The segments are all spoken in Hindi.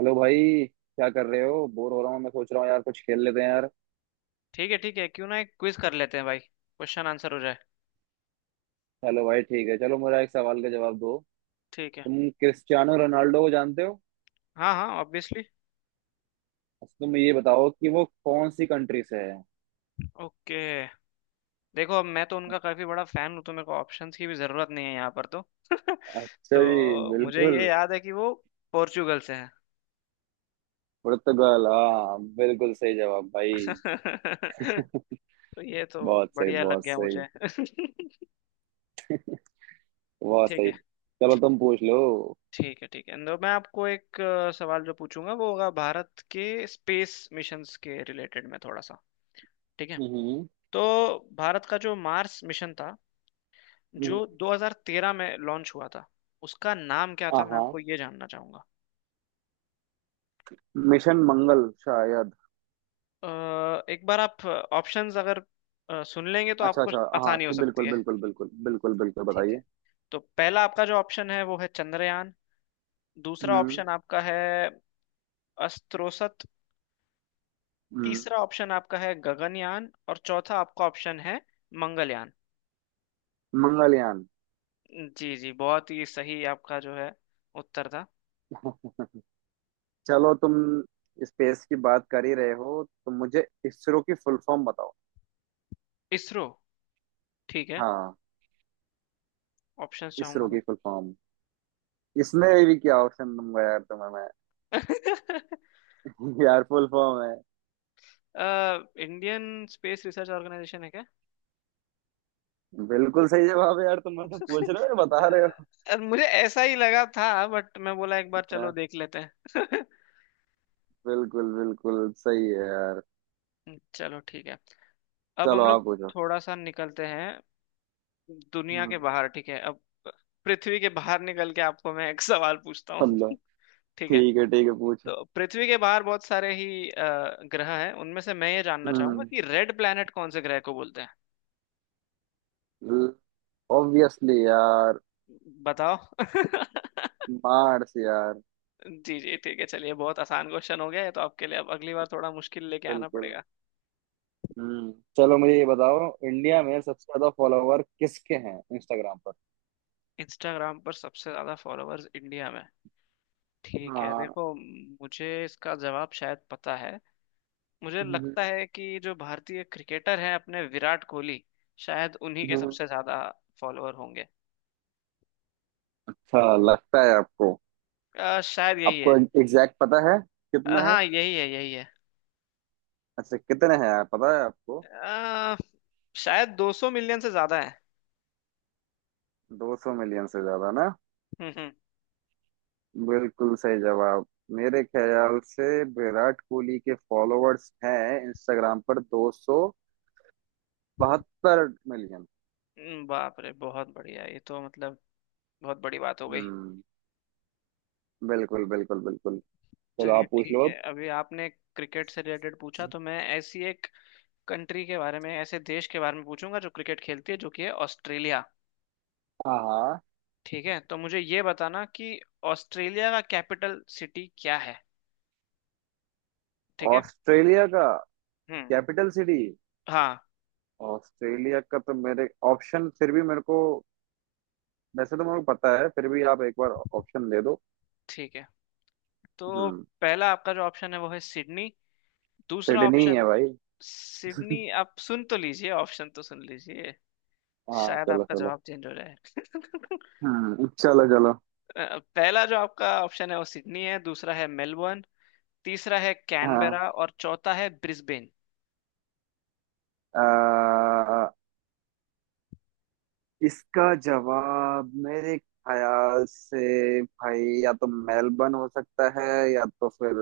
हेलो भाई। क्या कर रहे हो? बोर हो रहा हूँ। मैं सोच रहा हूँ यार, कुछ खेल लेते हैं यार। ठीक है, ठीक है, क्यों ना एक क्विज कर लेते हैं भाई, क्वेश्चन आंसर हो जाए। चलो भाई ठीक है, चलो मेरा एक सवाल का जवाब दो। ठीक है। तुम क्रिस्टियानो रोनाल्डो को जानते हो? हाँ हाँ, ऑब्वियसली। अच्छा, तुम ये बताओ कि वो कौन सी कंट्री से है। ओके। देखो, अब मैं तो उनका काफी बड़ा फैन हूँ तो मेरे को ऑप्शंस की भी जरूरत नहीं है यहाँ पर तो अच्छा जी, तो मुझे बिल्कुल। ये याद है कि वो पोर्चुगल से है। पुर्तगाल। हाँ बिल्कुल सही जवाब भाई। तो ये तो बहुत सही, बढ़िया लग बहुत गया सही। मुझे। ठीक बहुत है। सही, चलो तुम पूछ लो। ठीक है, ठीक है, तो मैं आपको एक सवाल जो पूछूंगा वो होगा भारत के स्पेस मिशंस के रिलेटेड में थोड़ा सा। ठीक है। हम्म। तो भारत का जो मार्स मिशन था, हम्म, जो 2013 में लॉन्च हुआ था, उसका नाम क्या हाँ था मैं हाँ, आपको ये जानना चाहूंगा। मिशन मंगल शायद। अ, एक बार आप ऑप्शंस अगर सुन लेंगे तो अच्छा आपको अच्छा, हाँ आसानी हो सकती बिल्कुल है। बिल्कुल बिल्कुल बिल्कुल बिल्कुल, ठीक है। बताइए। तो पहला आपका जो ऑप्शन है वो है चंद्रयान। दूसरा हम्म। ऑप्शन आपका है अस्त्रोसत। तीसरा ऑप्शन आपका है गगनयान और चौथा आपका ऑप्शन है मंगलयान। मंगलयान। जी जी, बहुत ही सही आपका जो है उत्तर था। चलो, तुम स्पेस की बात कर ही रहे हो तो मुझे इसरो की फुल फॉर्म बताओ। इसरो। ठीक है, हाँ। ऑप्शंस इसरो चाहूंगा की फुल फॉर्म। इसमें भी क्या ऑप्शन दूंगा यार तुम्हें मैं। मैं? यार, फुल फॉर्म है। इंडियन स्पेस रिसर्च ऑर्गेनाइजेशन है क्या? बिल्कुल सही जवाब है यार। तुम मुझसे पूछ रहे हो या बता रहे हो? मुझे ऐसा ही लगा था बट मैं बोला एक बार चलो हाँ, देख लेते हैं। बिल्कुल बिल्कुल सही है यार। चलो ठीक है। अब चलो हम आप लोग पूछो। थोड़ा सा निकलते हैं दुनिया के हम्म। बाहर। ठीक है, अब पृथ्वी के बाहर निकल के आपको मैं एक सवाल पूछता हूँ। अल्लाह। ठीक है। ठीक है ठीक है, पूछो। तो पृथ्वी के बाहर बहुत सारे ही ग्रह हैं, उनमें से मैं ये जानना चाहूंगा हम्म। कि रेड प्लैनेट कौन से ग्रह को बोलते हैं। ऑब्वियसली यार। बताओ। मार्स यार। जी जी, ठीक है। चलिए बहुत आसान क्वेश्चन हो गया है तो आपके लिए, अब अगली बार थोड़ा मुश्किल लेके आना बिल्कुल। पड़ेगा। हम्म। चलो मुझे ये बताओ, इंडिया हम्म। में सबसे ज्यादा फॉलोवर किसके हैं इंस्टाग्राम पर? इंस्टाग्राम पर सबसे ज्यादा फॉलोअर्स इंडिया में। ठीक है, हाँ। देखो मुझे इसका जवाब शायद पता है। मुझे हम्म, लगता है कि जो भारतीय क्रिकेटर हैं अपने विराट कोहली, शायद उन्हीं के हम्म। सबसे ज्यादा फॉलोअर होंगे। अच्छा, लगता है आपको? शायद यही है। आपको एग्जैक्ट पता है कितना है? हाँ यही है, यही है। अच्छा, कितने हैं यार, पता है आपको? अ, शायद 200 मिलियन से ज्यादा है। 200 मिलियन से ज्यादा ना? हम्म। बिल्कुल सही जवाब। मेरे ख्याल से विराट कोहली के फॉलोअर्स हैं इंस्टाग्राम पर 272 मिलियन। बाप रे बहुत बढ़िया, ये तो मतलब बहुत बड़ी बात हो गई। हम्म। बिल्कुल बिल्कुल बिल्कुल, चलो चलिए आप पूछ ठीक लो है। अब। अभी आपने क्रिकेट से रिलेटेड पूछा तो मैं ऐसी एक कंट्री के बारे में, ऐसे देश के बारे में पूछूंगा जो क्रिकेट खेलती है, जो कि है ऑस्ट्रेलिया। हाँ हाँ। ठीक है, तो मुझे ये बताना कि ऑस्ट्रेलिया का कैपिटल सिटी क्या है। ठीक है। ऑस्ट्रेलिया का हम्म। Capital city. हाँ। ऑस्ट्रेलिया का तो मेरे ऑप्शन फिर भी मेरे को, वैसे तो मेरे को पता है फिर भी आप एक बार ऑप्शन दे दो। ठीक है, तो हम्म। पहला आपका जो ऑप्शन है वो है सिडनी। दूसरा सिडनी ऑप्शन, है भाई। सिडनी आप सुन तो लीजिए, ऑप्शन तो सुन लीजिए, हाँ शायद चलो आपका चलो। जवाब चेंज हो जाए। हम्म, चलो चलो। पहला जो आपका ऑप्शन है वो सिडनी है, दूसरा है मेलबर्न, तीसरा है हाँ, कैनबेरा और चौथा है ब्रिस्बेन। अ, इसका जवाब मेरे ख्याल से भाई या तो मेलबर्न हो सकता है, या तो फिर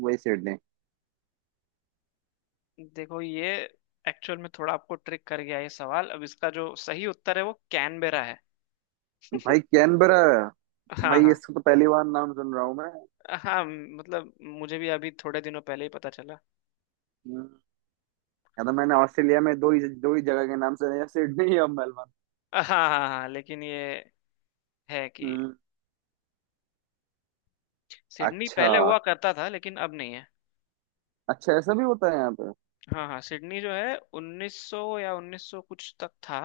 वही सिडनी। देखो ये एक्चुअल में थोड़ा आपको ट्रिक कर गया ये सवाल। अब इसका जो सही उत्तर है वो कैनबेरा है। भाई कैनबरा। हाँ भाई, हाँ इसका तो पहली बार नाम सुन रहा हूँ मैं। हाँ, मतलब मुझे भी अभी थोड़े दिनों पहले ही पता चला। हम्म, या तो मैंने ऑस्ट्रेलिया में दो ही जगह के नाम सुने हैं, सिडनी या मेलबर्न। हाँ हाँ हाँ, लेकिन ये है कि हम्म। सिडनी अच्छा। पहले हुआ करता था लेकिन अब नहीं है। अच्छा, ऐसा भी होता है यहाँ पे? हाँ हाँ, सिडनी जो है 1900 या 1900 कुछ तक था,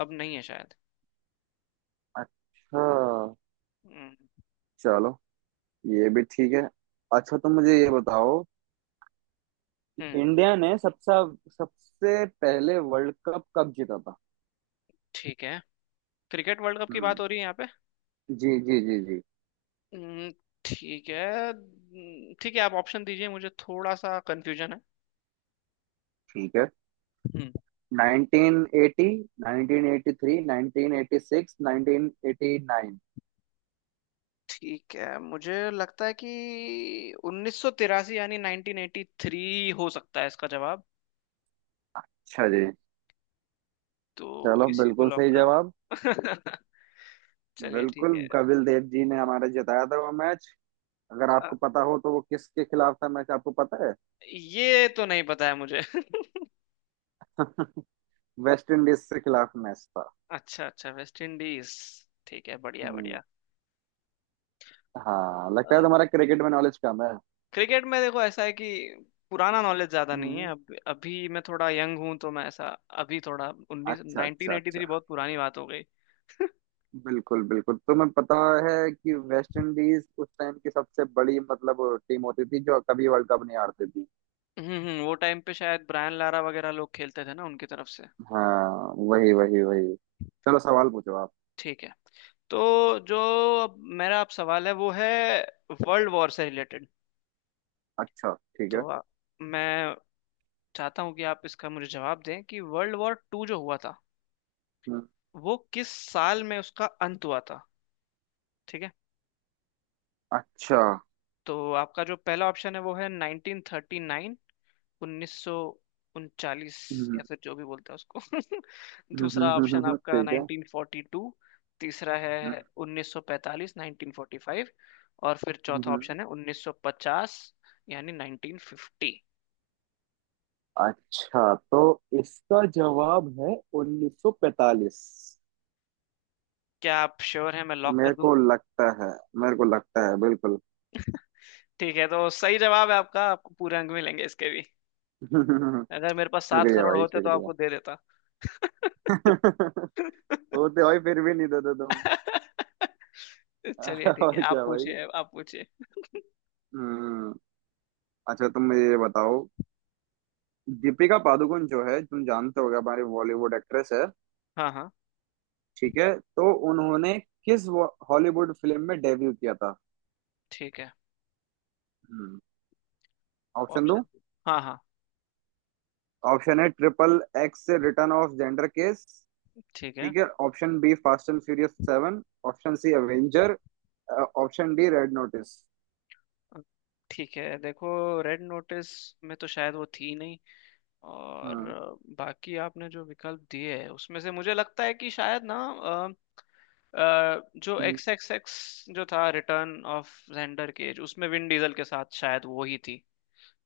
अब नहीं है शायद। अच्छा, हम्म चलो ये भी ठीक है। अच्छा तुम मुझे ये बताओ कि हम्म, इंडिया ने सबसे सबसे पहले वर्ल्ड कप कब जीता था? ठीक है। क्रिकेट वर्ल्ड कप की बात हम्म। हो रही है यहाँ पे। जी जी जी जी। हम्म, ठीक है। ठीक है, आप ऑप्शन दीजिए मुझे थोड़ा सा कंफ्यूजन है। ठीक है, हम्म। 1980, 1983, 1986, 1989। ठीक है, मुझे लगता है कि 1983, यानी 1983 हो सकता है इसका जवाब। अच्छा जी। तो चलो इसी को बिल्कुल लॉक सही करो। जवाब। चलिए ठीक बिल्कुल, है। कपिल देव जी ने हमारे जिताया था वो मैच। अगर अ, आपको पता हो तो वो किसके खिलाफ था मैच, आपको पता ये तो नहीं पता है मुझे। है? वेस्ट इंडीज के खिलाफ मैच था। अच्छा अच्छा, वेस्ट इंडीज। ठीक है, बढ़िया हम्म। बढ़िया। हाँ, लगता है तुम्हारा क्रिकेट में नॉलेज कम है। क्रिकेट में देखो ऐसा है कि पुराना नॉलेज ज्यादा नहीं है, हम्म। अब अभी मैं थोड़ा यंग हूँ तो मैं ऐसा। अभी थोड़ा उन्नीस, अच्छा नाइनटीन अच्छा एटी थ्री, अच्छा। बहुत पुरानी बात हो गई। बिल्कुल बिल्कुल, तुम्हें पता है कि वेस्ट इंडीज उस टाइम की सबसे बड़ी मतलब टीम होती थी जो कभी वर्ल्ड कप नहीं हारती थी। वो टाइम पे शायद ब्रायन लारा वगैरह लोग खेलते थे ना उनकी तरफ से। हाँ वही वही वही, चलो सवाल पूछो आप। ठीक है, तो जो अब मेरा अब सवाल है वो है वर्ल्ड वॉर से रिलेटेड। अच्छा। ठीक है। तो मैं चाहता हूँ कि आप इसका मुझे जवाब दें कि वर्ल्ड वॉर टू जो हुआ था हम्म, वो किस साल में उसका अंत हुआ था। ठीक है, अच्छा। तो आपका जो पहला ऑप्शन है वो है 1939, उन्नीस सौ उनचालीस, हम्म, या फिर जो भी बोलते हैं उसको। दूसरा ऑप्शन आपका ठीक है। 1942, तीसरा है हम्म, 1945, 1945 और फिर हम्म, चौथा हम्म। ऑप्शन है 1950, यानी 1950। अच्छा, तो इसका जवाब है 1945। क्या आप श्योर हैं? मैं लॉक कर मेरे दूं? को लगता है मेरे को लगता है बिल्कुल। ठीक है, तो सही जवाब है आपका, आपको पूरे अंक मिलेंगे इसके भी। अगर मेरे पास सात शुक्रिया करोड़ भाई, होते तो आपको शुक्रिया। दे देता। होते भाई फिर भी नहीं देते तुम। चलिए ठीक है, और आप क्या भाई। पूछिए आप पूछिए। हम्म। अच्छा, तुम मुझे ये बताओ, दीपिका पादुकोण जो है, तुम जानते होगे, हमारी बॉलीवुड एक्ट्रेस है। हाँ हाँ। ठीक है, तो उन्होंने किस हॉलीवुड फिल्म में डेब्यू किया था? ठीक है, हम्म। ऑप्शन दूं? ऑप्शन। हाँ हाँ। ऑप्शन है ट्रिपल एक्स से रिटर्न ऑफ जेंडर केस। ठीक है, ठीक है। Option B fast and furious seven. Option C Avenger. Option D red notice. ठीक है, देखो रेड नोटिस में तो शायद वो थी नहीं, और हाँ बाकी आपने जो विकल्प दिए हैं उसमें से मुझे लगता है कि शायद ना, जो एक्स एक्स एक्स जो था, रिटर्न ऑफ जेंडर केज, उसमें विन डीजल के साथ शायद वो ही थी।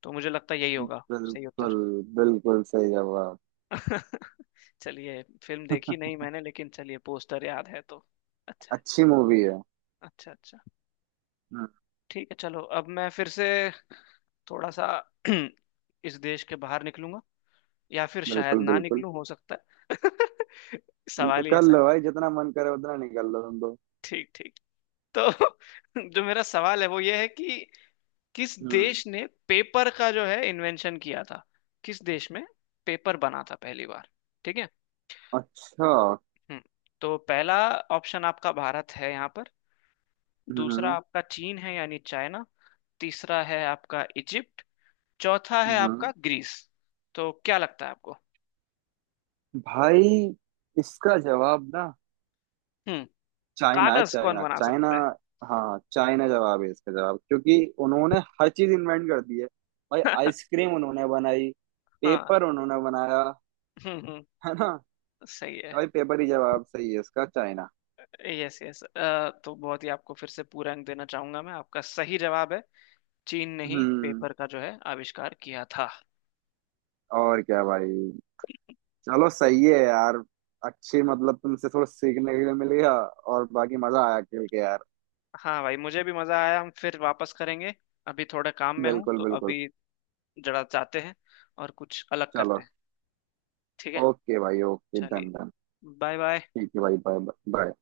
तो मुझे लगता है यही होगा सही उत्तर। बिल्कुल, बिल्कुल सही जवाब। चलिए फिल्म देखी नहीं मैंने, लेकिन चलिए पोस्टर याद है तो अच्छा है। अच्छी मूवी है। अच्छा अच्छा। हाँ। ठीक है, चलो अब मैं फिर से थोड़ा सा इस देश के बाहर निकलूंगा, या फिर शायद बिल्कुल ना बिल्कुल, निकलूं, हो सकता है। सवाल ही निकल ऐसा लो है। भाई, जितना मन करे उतना निकल लो तुम तो। ठीक ठीक। तो जो मेरा सवाल है वो ये है कि किस हम्म। देश ने पेपर का जो है इन्वेंशन किया था, किस देश में पेपर बना था पहली बार। ठीक है। अच्छा। हम्म। तो पहला ऑप्शन आपका भारत है यहाँ पर, दूसरा हम्म आपका चीन है यानी चाइना, तीसरा है आपका इजिप्ट, चौथा है आपका हम्म। ग्रीस। तो क्या लगता है आपको? भाई, इसका जवाब ना हम्म। चाइना है, कागज कौन चाइना बना चाइना। सकता हाँ चाइना जवाब है इसका जवाब, क्योंकि उन्होंने हर चीज इन्वेंट कर दी है भाई। है? आइसक्रीम उन्होंने बनाई, हाँ पेपर उन्होंने बनाया, हम्म हम्म, है ना? सही है। भाई, पेपर ही जवाब सही है इसका, चाइना। यस यस, तो बहुत ही आपको फिर से पूरा अंक देना चाहूंगा मैं, आपका सही जवाब है। चीन ने ही हम्म। पेपर का जो है आविष्कार किया था। और क्या भाई। चलो सही है यार। अच्छी, मतलब तुमसे थोड़ा सीखने के लिए मिल गया, और बाकी मजा आया खेल के यार। हाँ भाई, मुझे भी मजा आया, हम फिर वापस करेंगे। अभी थोड़ा काम में हूँ बिल्कुल तो बिल्कुल, अभी जरा जाते हैं और कुछ अलग चलो। करते हैं। ठीक है। ओके भाई ओके, चलिए, डन डन। Bye bye. ठीक है भाई, बाय बाय।